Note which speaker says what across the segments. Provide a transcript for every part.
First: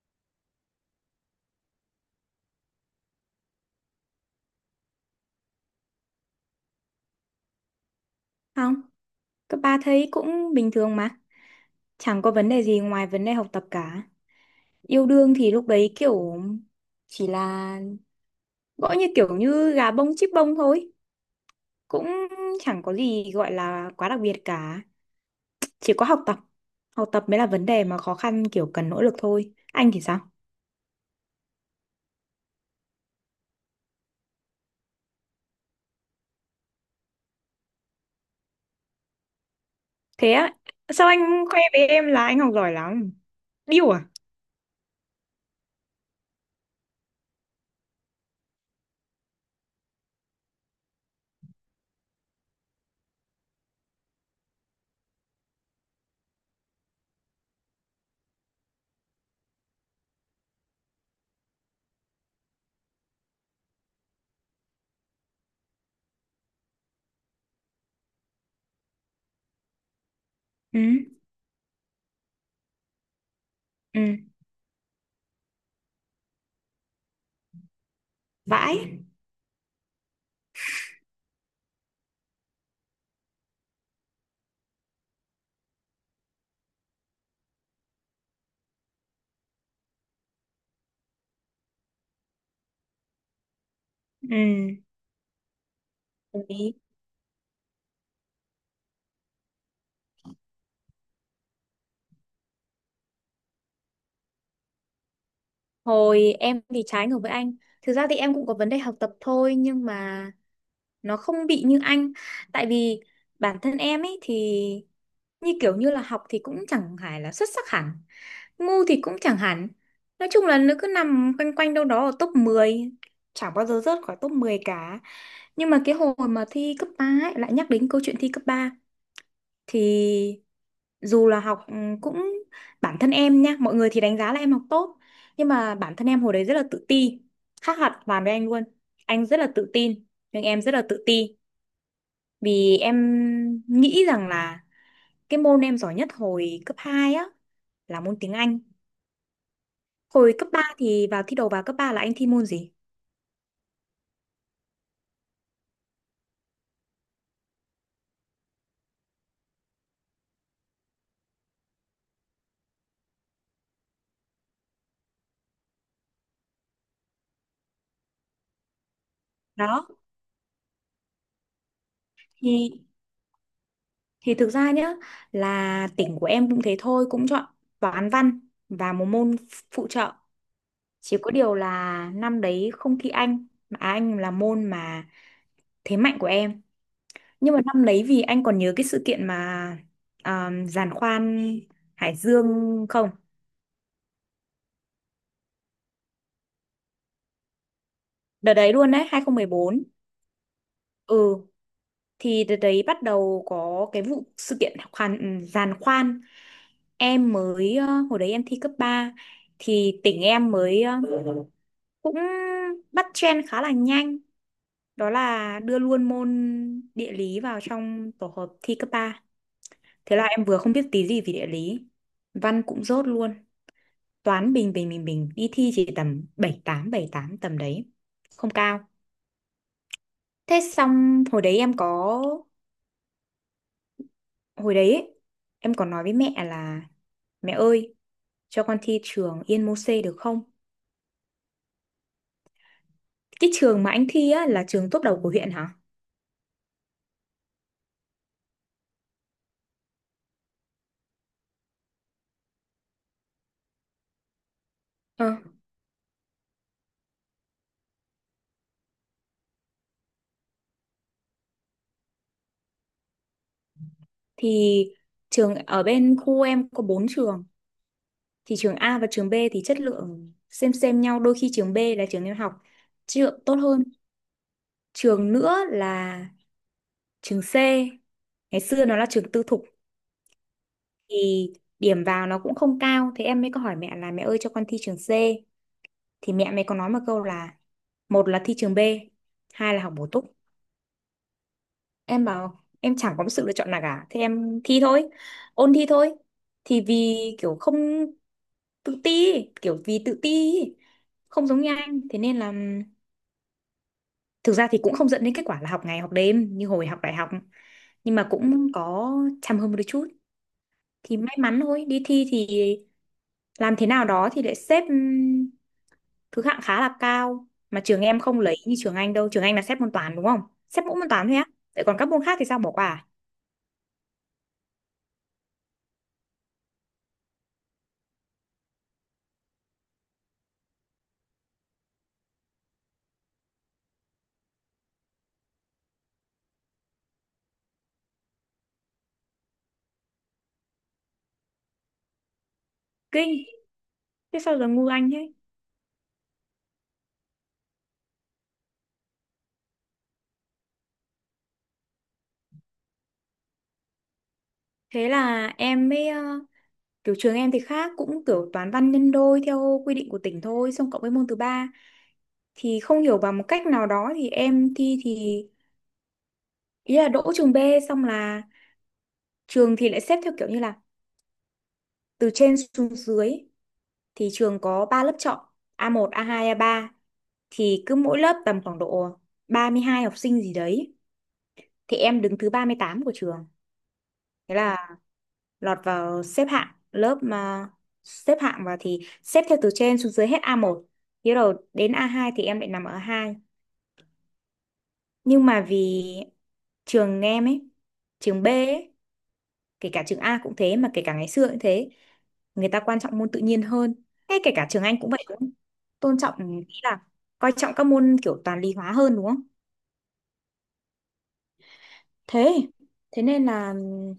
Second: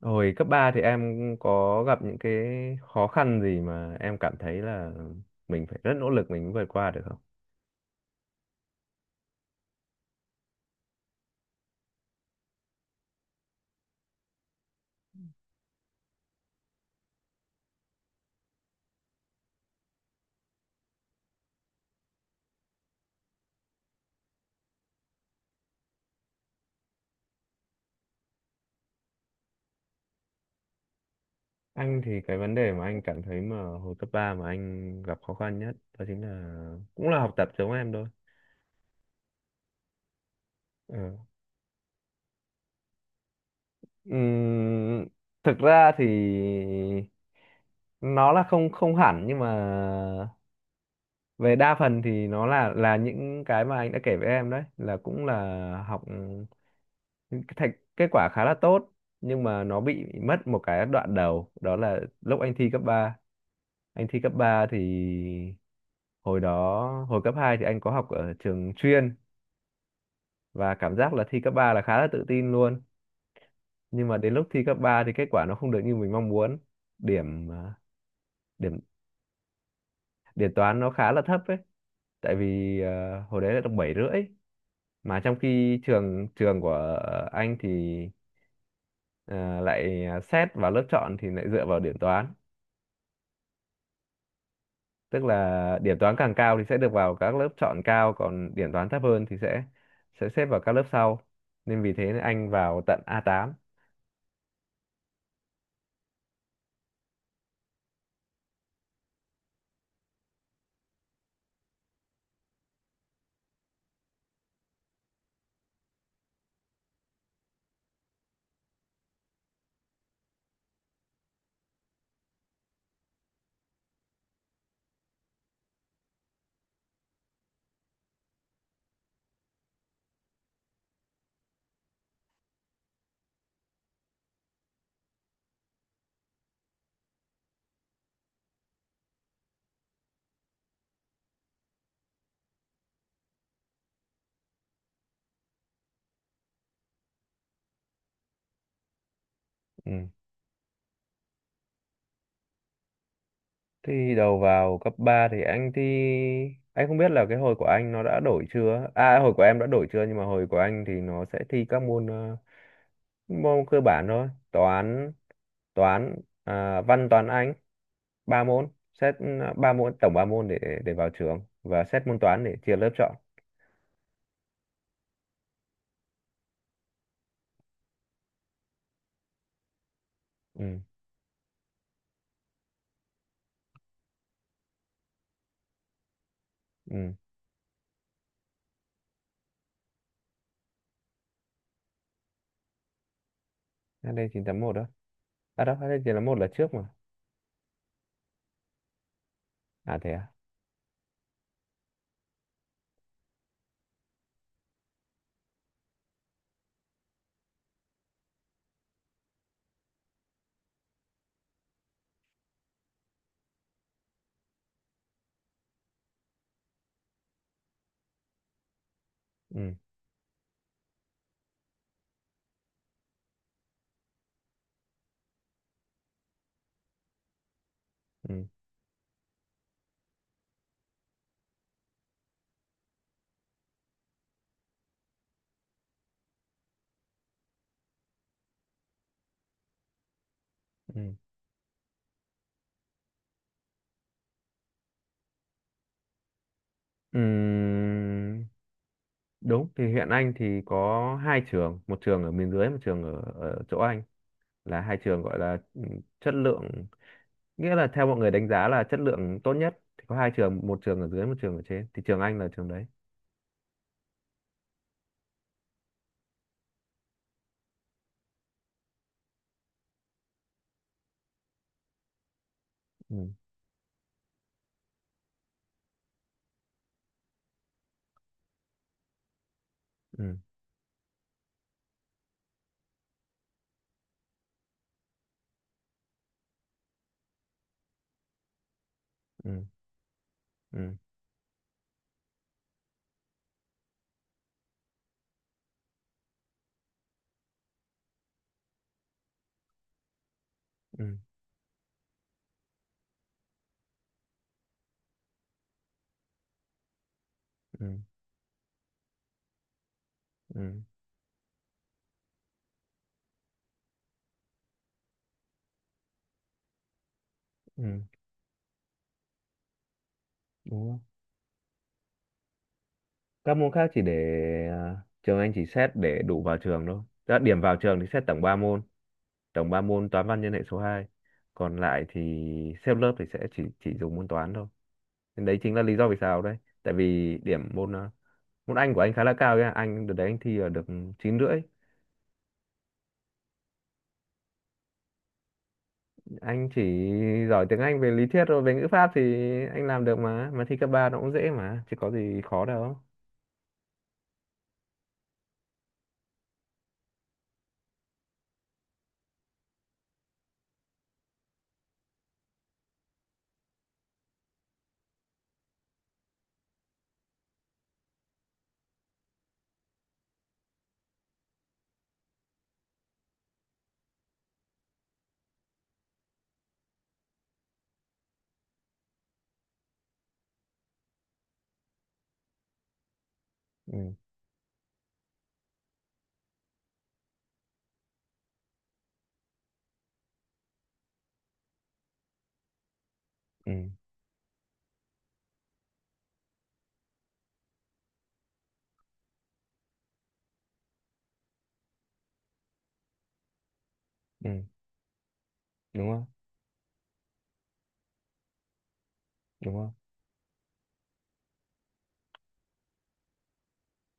Speaker 1: Hồi cấp 3 thì em có gặp những cái khó khăn gì mà em cảm thấy là mình phải rất nỗ lực mình mới vượt qua được không?
Speaker 2: Không, cấp 3 thấy cũng bình thường mà. Chẳng có vấn đề gì ngoài vấn đề học tập cả. Yêu đương thì lúc đấy kiểu chỉ là gõ như kiểu như gà bông chích bông thôi. Cũng chẳng có gì gọi là quá đặc biệt cả. Chỉ có học tập. Học tập mới là vấn đề mà khó khăn kiểu cần nỗ lực thôi. Anh thì sao?
Speaker 1: Anh thì cái vấn đề mà anh cảm thấy mà hồi cấp 3 mà anh gặp khó khăn nhất đó chính là cũng là học tập giống em thôi.
Speaker 2: Thế á, sao
Speaker 1: Ừ.
Speaker 2: anh khoe với em là anh học giỏi lắm? Điêu à?
Speaker 1: Ừm, thực ra thì nó là không không hẳn, nhưng mà về đa phần thì nó là những cái mà anh đã kể với em đấy, là cũng là học, cái thành kết quả khá là tốt, nhưng mà nó bị mất một cái đoạn đầu, đó là lúc anh thi cấp ba. Anh thi cấp 3 thì Hồi đó, hồi cấp 2 thì anh có học ở trường chuyên, và
Speaker 2: Ừ,
Speaker 1: cảm giác là thi cấp 3 là khá là tự tin luôn,
Speaker 2: ừ,
Speaker 1: nhưng mà đến lúc thi cấp 3 thì kết quả nó không được như mình mong muốn. điểm à, điểm
Speaker 2: vãi.
Speaker 1: điểm toán nó khá là thấp ấy, tại vì hồi đấy là được 7,5, mà trong khi trường trường của anh thì ờ, lại xét vào lớp chọn thì lại dựa vào điểm toán.
Speaker 2: Ừ,
Speaker 1: Tức là điểm toán càng cao thì sẽ được vào các lớp chọn cao, còn điểm toán thấp hơn thì sẽ xếp vào các lớp sau, nên vì thế anh vào tận A8.
Speaker 2: hồi em thì trái ngược với anh. Thực ra thì em cũng có vấn đề học tập thôi nhưng mà nó không bị như anh. Tại vì bản thân em ấy thì như kiểu như là học thì cũng chẳng phải là xuất sắc hẳn. Ngu thì cũng chẳng hẳn. Nói chung là nó cứ nằm quanh quanh đâu đó ở top 10. Chẳng bao giờ rớt khỏi top 10 cả. Nhưng mà cái hồi mà thi cấp 3 ấy, lại nhắc đến câu chuyện thi cấp 3 thì dù là học cũng bản thân em nha mọi người thì đánh giá là em học tốt nhưng mà bản thân em hồi đấy rất là tự ti khác hoàn toàn với anh luôn anh rất là tự tin nhưng em rất là tự ti vì em nghĩ rằng là cái môn em giỏi nhất hồi cấp 2 á là môn tiếng Anh.
Speaker 1: Ừ.
Speaker 2: Hồi cấp 3 thì vào thi đầu vào cấp 3 là anh thi môn gì
Speaker 1: Thì đầu vào cấp ba thì anh thi, anh không biết là cái hồi của anh nó đã đổi chưa, hồi của em đã đổi chưa, nhưng mà hồi của anh thì nó sẽ thi các môn môn cơ bản thôi. Toán toán à, Văn, toán, Anh, ba môn xét, ba
Speaker 2: đó
Speaker 1: môn, tổng ba môn để vào trường, và xét môn toán để chia
Speaker 2: thì
Speaker 1: lớp chọn.
Speaker 2: thì thực ra nhá là tỉnh của em cũng thế thôi cũng chọn toán văn và một môn phụ trợ.
Speaker 1: Ừ.
Speaker 2: Chỉ có điều là năm đấy không thi Anh, mà à, Anh là môn mà thế mạnh của em.
Speaker 1: Ừ.
Speaker 2: Nhưng mà năm đấy vì anh còn nhớ cái sự kiện mà giàn khoan Hải Dương không?
Speaker 1: Hát đê chín, HD một đó. À, đâu, HD một là trước mà.
Speaker 2: Đợt đấy luôn đấy, 2014.
Speaker 1: À thế à.
Speaker 2: Ừ, thì đợt đấy bắt đầu có cái vụ sự kiện khoan, giàn khoan. Em mới, hồi đấy em thi cấp 3 thì tỉnh em mới cũng bắt trend khá là nhanh. Đó là đưa luôn môn địa lý vào trong tổ hợp thi cấp ba.
Speaker 1: Ừ.
Speaker 2: Thế là em vừa không biết tí gì về địa lý. Văn cũng dốt luôn. Toán bình bình bình bình. Đi thi chỉ tầm bảy tám tầm đấy.
Speaker 1: Ừ.
Speaker 2: Không cao. Thế xong hồi đấy Hồi đấy ấy, em còn nói với mẹ là: Mẹ ơi, cho con thi trường Yên Mô-xê được không?
Speaker 1: Ừ.
Speaker 2: Cái trường mà anh thi á là trường top đầu của huyện hả?
Speaker 1: Ừm, đúng, thì huyện Anh thì có hai trường, một trường ở miền dưới, một trường ở, ở chỗ Anh, là hai trường
Speaker 2: Ờ.
Speaker 1: gọi là chất lượng, nghĩa là theo mọi người đánh giá là chất lượng tốt nhất thì có hai trường, một trường ở dưới, một trường ở trên, thì trường anh là trường đấy.
Speaker 2: Thì trường ở bên khu em có 4 trường. Thì trường A và trường B thì chất lượng xem nhau. Đôi khi trường B là trường em học
Speaker 1: Ừ.
Speaker 2: chất lượng tốt hơn. Trường nữa là trường C, ngày xưa nó là trường tư thục,
Speaker 1: Ừ.
Speaker 2: thì điểm vào nó cũng không cao, thế em mới có hỏi mẹ là mẹ ơi cho con thi trường C. Thì mẹ mày có nói một câu là: một là thi trường B,
Speaker 1: Ừ.
Speaker 2: hai là học bổ túc.
Speaker 1: Ừ.
Speaker 2: Em bảo em chẳng có một sự lựa chọn nào cả, thế em thi thôi, ôn thi thôi. Thì vì kiểu không tự ti, kiểu vì tự ti ý,
Speaker 1: Ừ.
Speaker 2: không giống như anh, thế nên là thực ra thì cũng không dẫn đến kết quả là học ngày học đêm như hồi học đại học
Speaker 1: Ừ.
Speaker 2: nhưng mà cũng có chăm hơn một đôi chút.
Speaker 1: Ừ.
Speaker 2: Thì may mắn thôi, đi thi thì làm thế nào đó thì lại xếp thứ hạng khá là cao mà
Speaker 1: Ừ.
Speaker 2: trường em không lấy như trường anh đâu, trường anh là xếp môn toán đúng không, xếp
Speaker 1: Đúng
Speaker 2: mỗi
Speaker 1: không?
Speaker 2: môn toán thôi á, vậy còn các môn khác thì sao bỏ qua à?
Speaker 1: Các môn khác chỉ để, à, trường anh chỉ xét để đủ vào trường thôi. Đã điểm vào trường thì xét tổng 3 môn, tổng 3 môn toán văn nhân hệ số 2. Còn lại thì xếp lớp thì sẽ chỉ dùng môn toán thôi. Nên đấy chính là lý do vì sao đấy, tại vì điểm môn Anh của anh khá là cao ấy. Ạ. Anh đợt đấy anh thi ở được 9,5.
Speaker 2: Kinh. Thế sao giờ ngu anh thế.
Speaker 1: Anh chỉ giỏi tiếng Anh, về lý thuyết rồi về ngữ pháp thì anh làm được, mà thi cấp 3 nó cũng dễ mà, chứ có gì khó đâu.
Speaker 2: Thế là em mới kiểu trường em thì khác, cũng kiểu toán văn nhân đôi theo quy định của tỉnh thôi xong cộng với môn thứ ba. Thì không hiểu bằng một cách nào đó thì em thi thì ý là đỗ trường B. Xong là trường thì lại xếp theo kiểu như là từ trên xuống dưới, thì trường có 3 lớp chọn A1, A2, A3, thì cứ mỗi lớp tầm khoảng độ 32 học sinh gì đấy, thì em đứng thứ 38 của trường,
Speaker 1: Ừ.
Speaker 2: thế là lọt vào xếp hạng lớp. Mà xếp hạng vào thì xếp theo từ trên xuống dưới, hết A1 thế rồi đến A2, thì em lại nằm ở A2.
Speaker 1: Ừ.
Speaker 2: Nhưng mà vì trường em ấy, trường B ấy, kể cả trường A cũng thế, mà kể cả ngày xưa cũng thế, người ta quan trọng môn tự nhiên hơn, hay kể
Speaker 1: Ừ.
Speaker 2: cả trường Anh cũng vậy, cũng
Speaker 1: Đúng
Speaker 2: tôn
Speaker 1: không?
Speaker 2: trọng, ý là coi trọng các môn kiểu toán lý hóa hơn đúng không.
Speaker 1: Đúng không?
Speaker 2: Thế thế nên là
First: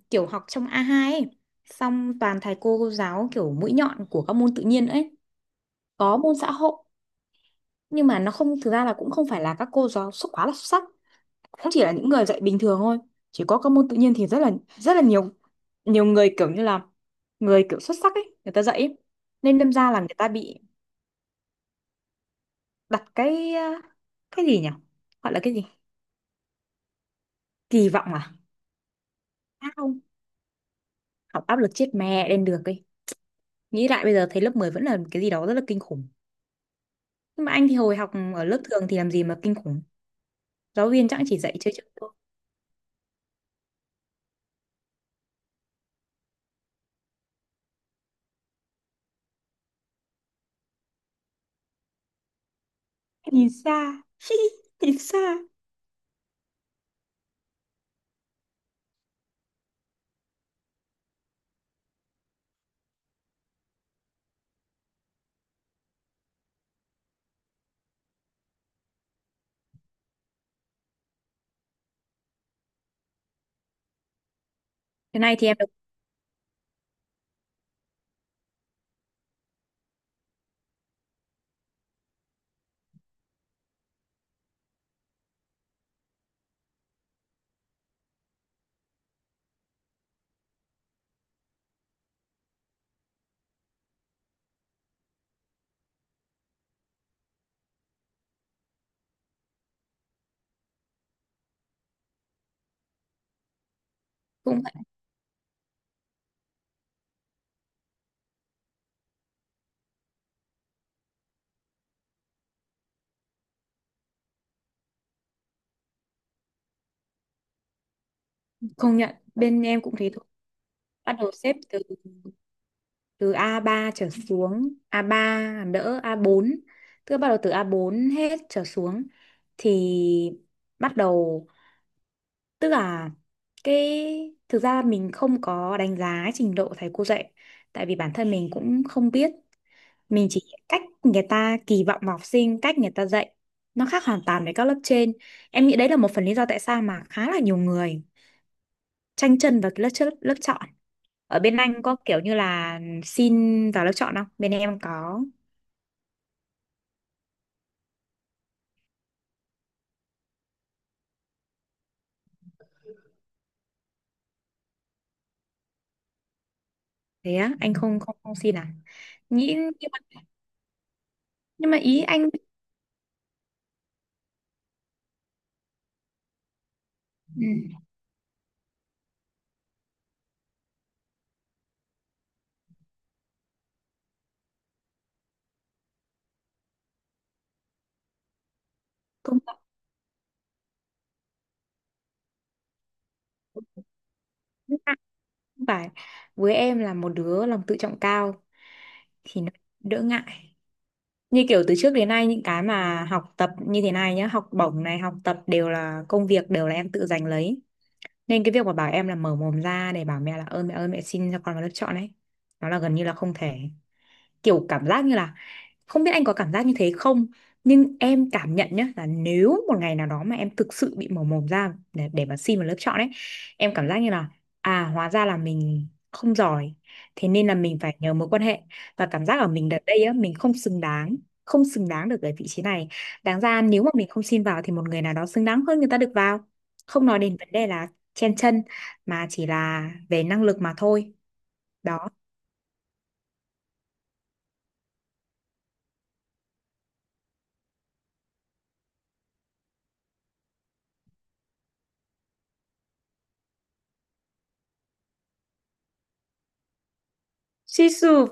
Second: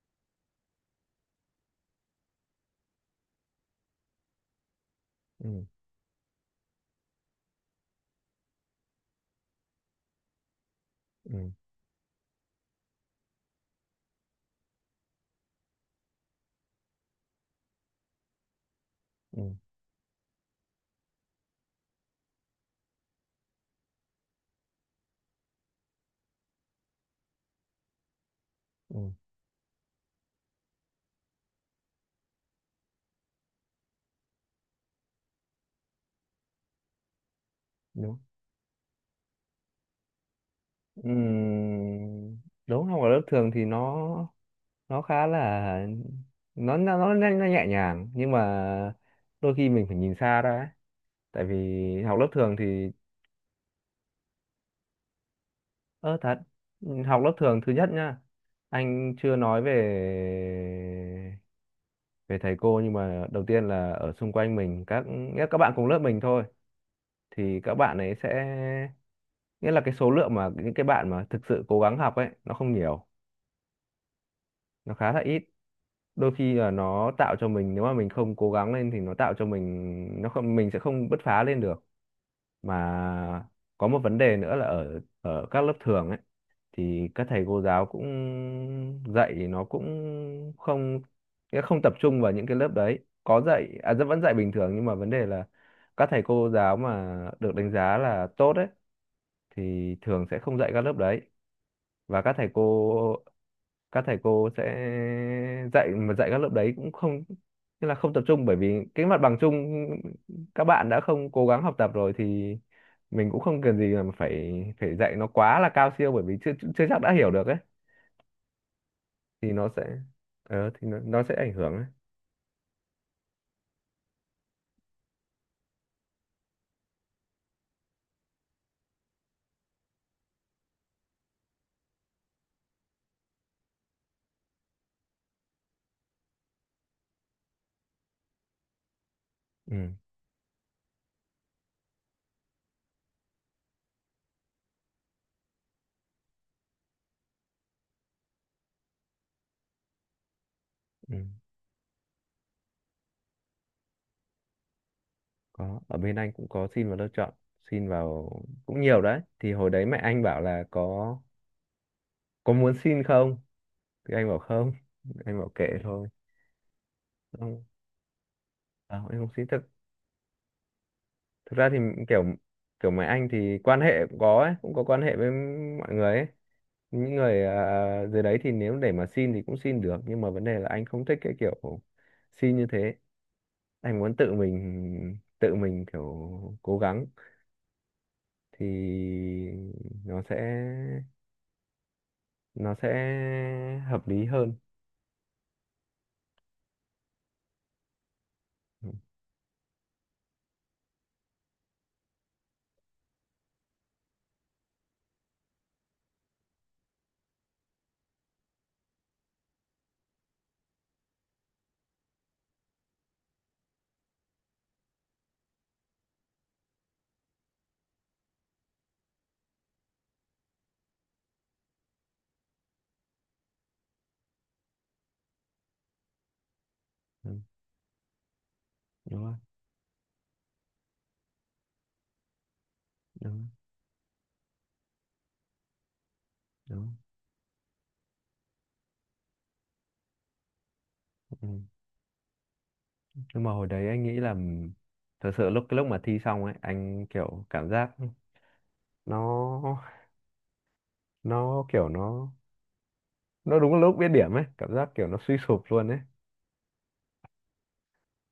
Speaker 2: kiểu học trong a hai ấy xong toàn thầy cô giáo kiểu mũi nhọn của các môn tự nhiên ấy.
Speaker 1: Ừ.
Speaker 2: Có môn xã hội nhưng mà nó không, thực ra là cũng không phải là các cô giáo xuất quá là xuất sắc,
Speaker 1: Ừ.
Speaker 2: cũng chỉ là những người dạy bình thường thôi. Chỉ có các môn tự nhiên thì rất là nhiều, nhiều người kiểu như là người kiểu xuất sắc ấy người ta dạy ấy.
Speaker 1: Ừ.
Speaker 2: Nên đâm ra là người ta bị đặt cái cái gì nhỉ, gọi là cái gì, kỳ vọng à.
Speaker 1: Ừ.
Speaker 2: À không, học áp lực chết mẹ lên được ấy. Nghĩ lại bây giờ thấy lớp 10 vẫn là cái gì đó rất là kinh khủng, nhưng mà anh thì hồi học
Speaker 1: Đúng.
Speaker 2: ở lớp thường thì làm gì mà kinh khủng, giáo viên
Speaker 1: Ừ.
Speaker 2: chẳng chỉ dạy chơi chơi thôi.
Speaker 1: Đúng, học ở lớp thường thì nó khá là, nó nhẹ nhàng, nhưng mà đôi khi mình phải nhìn xa ra ấy, tại vì học lớp thường thì
Speaker 2: Nhìn xa nhìn xa.
Speaker 1: ơ, thật. Học lớp thường, thứ nhất nhá, anh chưa nói về về thầy cô, nhưng mà đầu tiên là ở xung quanh mình, các, nghĩa là các bạn cùng lớp mình thôi, thì các bạn ấy sẽ, nghĩa là cái số lượng mà những cái bạn mà thực sự cố gắng học ấy nó không nhiều, nó khá là
Speaker 2: Cái này
Speaker 1: ít.
Speaker 2: thì em được,
Speaker 1: Đôi khi là nó tạo cho mình, nếu mà mình không cố gắng lên thì nó tạo cho mình, nó không, mình sẽ không bứt phá lên được. Mà có một vấn đề nữa là ở ở các lớp thường ấy, thì các thầy cô giáo cũng dạy nó cũng không, nghĩa không tập trung vào những cái lớp đấy. Có dạy, vẫn dạy bình thường, nhưng mà vấn đề là các thầy cô giáo mà được đánh giá là tốt ấy thì thường sẽ không dạy các lớp đấy. Và các thầy cô, các thầy cô
Speaker 2: cũng
Speaker 1: sẽ
Speaker 2: phải
Speaker 1: dạy, mà dạy các lớp đấy cũng không, tức là không tập trung, bởi vì cái mặt bằng chung các bạn đã không cố gắng học tập rồi, thì mình cũng không cần gì mà phải phải dạy nó quá là cao siêu, bởi vì chưa chưa chắc đã hiểu được ấy.
Speaker 2: công nhận
Speaker 1: Thì
Speaker 2: bên
Speaker 1: nó
Speaker 2: em cũng
Speaker 1: sẽ,
Speaker 2: thế thôi.
Speaker 1: thì nó,
Speaker 2: Bắt
Speaker 1: nó
Speaker 2: đầu
Speaker 1: sẽ ảnh
Speaker 2: xếp
Speaker 1: hưởng
Speaker 2: từ
Speaker 1: ấy.
Speaker 2: từ a ba trở xuống, a ba làm đỡ a bốn, tức là bắt đầu từ a bốn hết trở xuống thì bắt đầu, tức là cái, thực ra mình không có đánh giá trình độ thầy cô dạy tại vì bản thân mình cũng không biết,
Speaker 1: Ừ.
Speaker 2: mình chỉ cách người ta kỳ vọng vào học sinh, cách người ta dạy nó khác hoàn toàn với các lớp trên. Em nghĩ đấy là một phần lý do tại sao mà khá là nhiều người tranh chân vào cái lớp trước lớp chọn.
Speaker 1: Ừ.
Speaker 2: Ở bên anh có kiểu như là xin vào lớp chọn không, bên em có.
Speaker 1: Có, ở bên anh cũng có xin vào lớp chọn, xin vào cũng nhiều đấy. Thì hồi đấy mẹ anh bảo là có muốn xin không, thì anh bảo không, anh bảo kệ thôi.
Speaker 2: Thế á,
Speaker 1: Không,
Speaker 2: anh không không không xin à?
Speaker 1: không, em không xin.
Speaker 2: Nghĩ,
Speaker 1: Thực
Speaker 2: nhưng mà,
Speaker 1: thực ra
Speaker 2: nhưng
Speaker 1: thì,
Speaker 2: mà ý
Speaker 1: kiểu
Speaker 2: anh,
Speaker 1: kiểu mấy anh thì quan hệ cũng có ấy, cũng có quan hệ với mọi người ấy, những người,
Speaker 2: ừ,
Speaker 1: dưới đấy thì nếu để mà xin thì cũng xin được, nhưng mà vấn đề là anh không thích cái kiểu xin như thế. Anh muốn tự mình, kiểu cố gắng, thì
Speaker 2: công
Speaker 1: nó sẽ nó sẽ hợp lý hơn.
Speaker 2: nhận. Không phải, với em là một đứa lòng tự trọng cao
Speaker 1: Ừ.
Speaker 2: thì nó đỡ ngại, như kiểu từ trước đến nay những cái mà học tập như thế này nhá, học bổng này, học tập đều là công việc, đều là em tự giành lấy, nên cái việc mà bảo em là mở mồm ra để bảo mẹ là ơi mẹ xin cho con vào lớp chọn ấy, nó là gần như là không thể. Kiểu cảm giác như là, không biết anh có cảm giác như thế không, nhưng em cảm nhận nhá, là nếu một ngày nào đó mà em thực sự bị mở mồm ra để mà xin vào lớp chọn ấy, em cảm giác như là à hóa ra là mình không giỏi, thế
Speaker 1: Ừ.
Speaker 2: nên là mình phải nhờ mối quan hệ, và
Speaker 1: Đúng
Speaker 2: cảm
Speaker 1: rồi.
Speaker 2: giác ở mình đợt đây á mình không xứng đáng, không xứng đáng được ở vị trí này,
Speaker 1: Đúng
Speaker 2: đáng
Speaker 1: rồi.
Speaker 2: ra nếu mà mình không xin vào thì một người nào đó xứng đáng hơn người ta được vào.
Speaker 1: Đúng rồi.
Speaker 2: Không nói đến vấn đề là chen chân mà chỉ là về năng lực mà thôi.
Speaker 1: Ừ.
Speaker 2: Đó.
Speaker 1: Nhưng mà hồi đấy anh nghĩ là thật sự lúc, cái lúc mà thi xong ấy, anh kiểu cảm giác nó nó kiểu nó đúng lúc biết điểm ấy, cảm giác kiểu nó suy sụp luôn ấy,
Speaker 2: Suy sụp.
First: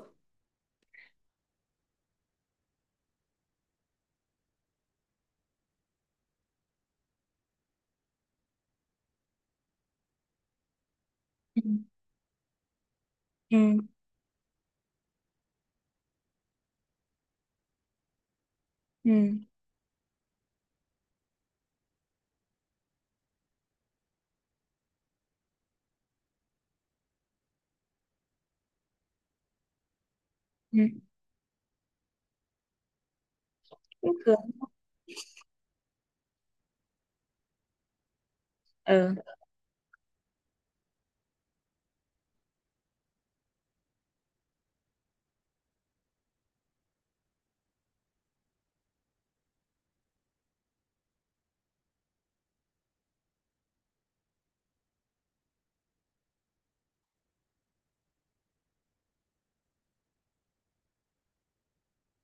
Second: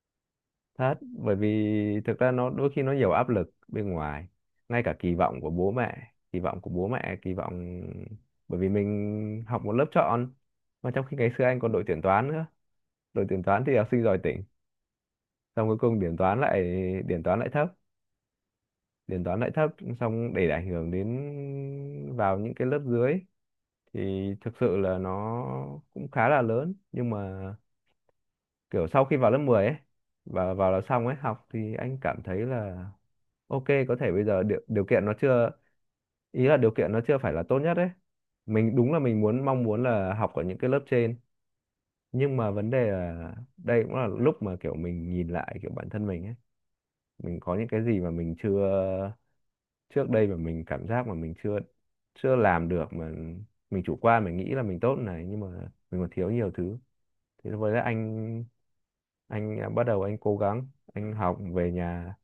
Speaker 1: thật. Bởi vì thực ra nó đôi khi nó nhiều áp lực bên ngoài, ngay cả kỳ vọng của bố mẹ, kỳ vọng của bố mẹ kỳ vọng bởi vì mình học một lớp chọn, mà trong khi ngày xưa anh
Speaker 2: Ừ,
Speaker 1: còn đội tuyển toán nữa. Đội tuyển
Speaker 2: ừ,
Speaker 1: toán thì học sinh giỏi tỉnh, xong cuối cùng điểm toán lại, điểm toán lại thấp điểm
Speaker 2: ừ,
Speaker 1: toán lại thấp, xong để ảnh hưởng đến, vào những cái lớp dưới, thì thực sự là nó cũng khá là lớn. Nhưng mà kiểu sau khi vào lớp 10 ấy, và vào là
Speaker 2: ừ.
Speaker 1: xong ấy, học thì anh cảm thấy là ok, có thể
Speaker 2: Cũng
Speaker 1: bây
Speaker 2: được.
Speaker 1: giờ điều kiện nó chưa, ý là điều kiện nó chưa phải là tốt nhất ấy, mình đúng là
Speaker 2: Ừ.
Speaker 1: mình muốn, mong muốn là học ở những cái lớp trên, nhưng mà vấn đề là đây cũng là lúc mà kiểu mình nhìn lại kiểu bản thân mình ấy, mình có những cái gì mà mình chưa, trước đây mà mình cảm giác mà mình chưa chưa làm được, mà mình chủ quan, mình nghĩ là mình tốt này, nhưng mà mình còn thiếu nhiều thứ. Thì lúc đấy anh, bắt đầu anh cố gắng, anh học về nhà.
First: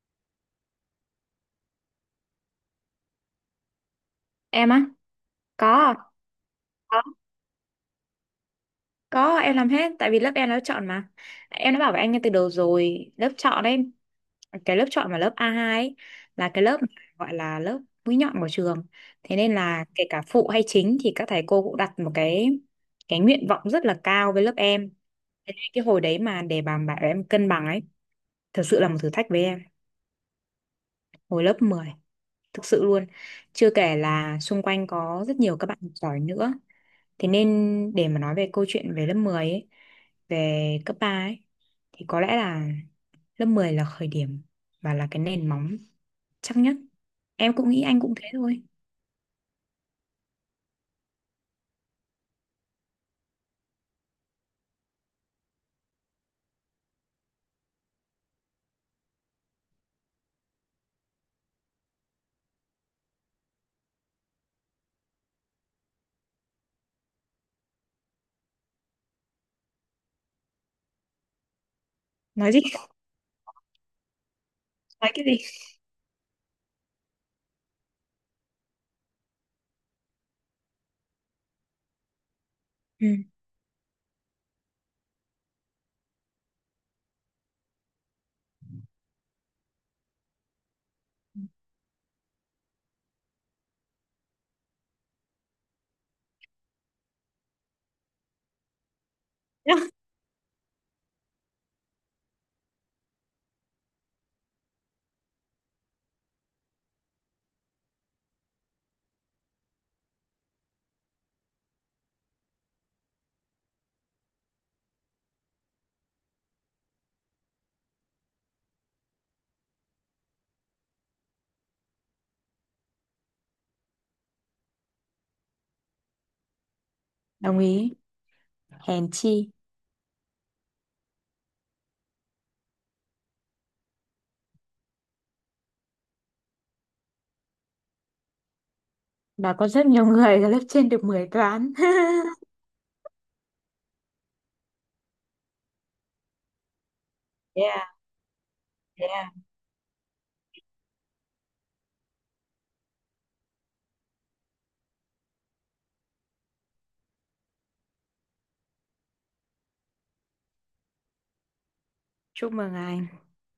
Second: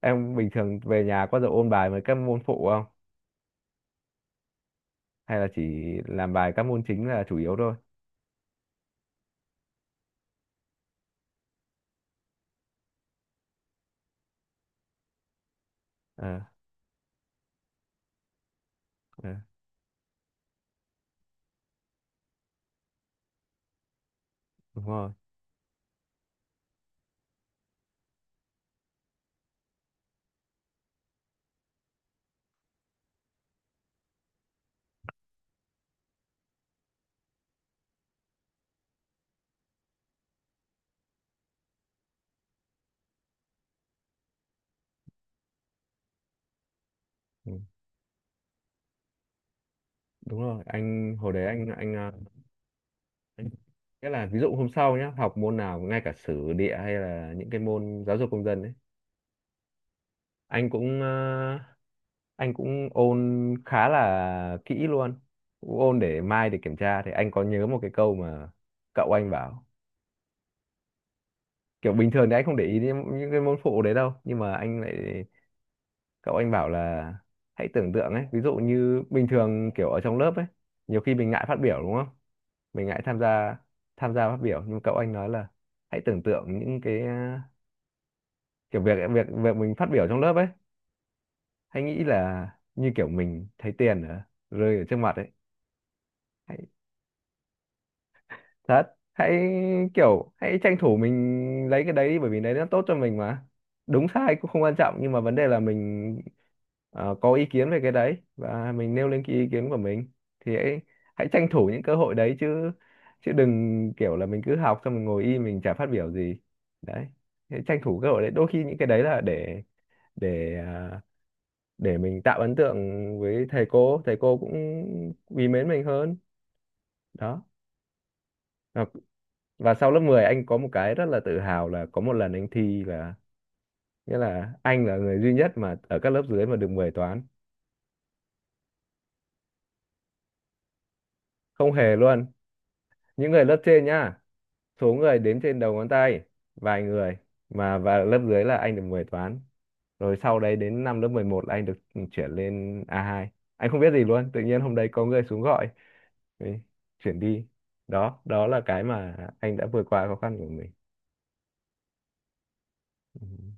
Speaker 1: Em bình thường về nhà có giờ ôn bài với các môn phụ không?
Speaker 2: Em á?
Speaker 1: Hay là chỉ
Speaker 2: có
Speaker 1: làm bài các môn
Speaker 2: có
Speaker 1: chính là chủ yếu thôi?
Speaker 2: có, em làm hết tại vì lớp em nó chọn mà, em đã bảo với anh ngay từ đầu rồi lớp chọn đấy, cái lớp chọn mà lớp a hai ấy,
Speaker 1: Ờ.
Speaker 2: là cái lớp gọi là lớp mũi nhọn của trường,
Speaker 1: Ờ,
Speaker 2: thế nên là kể cả phụ hay chính thì các thầy cô cũng đặt một cái nguyện vọng rất là cao với lớp
Speaker 1: đúng
Speaker 2: em.
Speaker 1: rồi.
Speaker 2: Thế nên cái hồi đấy mà để bà bảo em cân bằng ấy thật sự là một thử thách với em, hồi lớp 10 thực sự luôn, chưa kể là xung quanh có rất nhiều các bạn giỏi nữa. Thế nên để mà nói về câu chuyện về lớp 10 ấy, về cấp 3 ấy, thì có lẽ là lớp 10 là khởi điểm và là cái nền móng chắc nhất,
Speaker 1: Ừ,
Speaker 2: em cũng nghĩ anh cũng thế thôi.
Speaker 1: đúng rồi. Anh hồi đấy anh, anh nghĩa là ví dụ hôm sau nhá, học môn nào ngay cả sử địa hay là những cái môn giáo dục công dân ấy, anh cũng, anh cũng ôn khá là kỹ luôn, cũng ôn để mai để kiểm tra. Thì anh có nhớ một cái câu mà cậu anh bảo, kiểu bình thường thì anh
Speaker 2: Nói
Speaker 1: không
Speaker 2: gì
Speaker 1: để ý đến những cái môn phụ đấy đâu, nhưng mà anh lại,
Speaker 2: nói cái gì.
Speaker 1: cậu anh bảo là hãy tưởng tượng ấy, ví dụ như bình thường kiểu ở trong lớp ấy nhiều khi mình ngại phát biểu đúng không, mình ngại
Speaker 2: Ừ.
Speaker 1: tham gia, tham gia phát biểu, nhưng cậu anh nói là hãy tưởng tượng những cái, kiểu việc, việc mình phát biểu trong lớp ấy, hãy nghĩ là như kiểu mình thấy tiền ở, rơi ở trước mặt ấy, thật. Hãy kiểu, hãy tranh thủ mình lấy cái đấy đi bởi vì đấy nó tốt cho mình mà, đúng sai cũng không quan trọng, nhưng mà vấn đề là mình, có ý kiến về cái đấy và mình nêu lên cái ý kiến của mình. Thì hãy, hãy tranh thủ những cơ hội đấy chứ, chứ đừng kiểu là mình cứ học xong mình ngồi im mình chả phát biểu gì. Đấy, hãy tranh thủ cơ hội đấy, đôi khi những cái đấy là để, để à, để mình tạo ấn tượng với thầy cô, thầy cô cũng quý mến mình hơn. Đó.
Speaker 2: Đồng ý. Hèn chi
Speaker 1: Và sau lớp 10 anh có một cái rất là tự hào là có một lần anh thi là, nghĩa là anh là người duy nhất mà ở các lớp dưới mà được 10 toán.
Speaker 2: là có rất nhiều người ở lớp trên được 10
Speaker 1: Không
Speaker 2: toán
Speaker 1: hề luôn, những người lớp trên nhá, số người đếm trên đầu ngón tay, vài người, mà
Speaker 2: yeah
Speaker 1: và lớp dưới là anh được mười
Speaker 2: yeah,
Speaker 1: toán Rồi sau đấy đến năm lớp 11 là anh được, chuyển lên A2. Anh không biết gì luôn, tự nhiên hôm đấy có người xuống gọi: "Ê, chuyển đi." Đó, đó là cái mà anh đã vượt qua khó khăn của mình.
Speaker 2: chúc mừng anh.
Speaker 1: Ừ.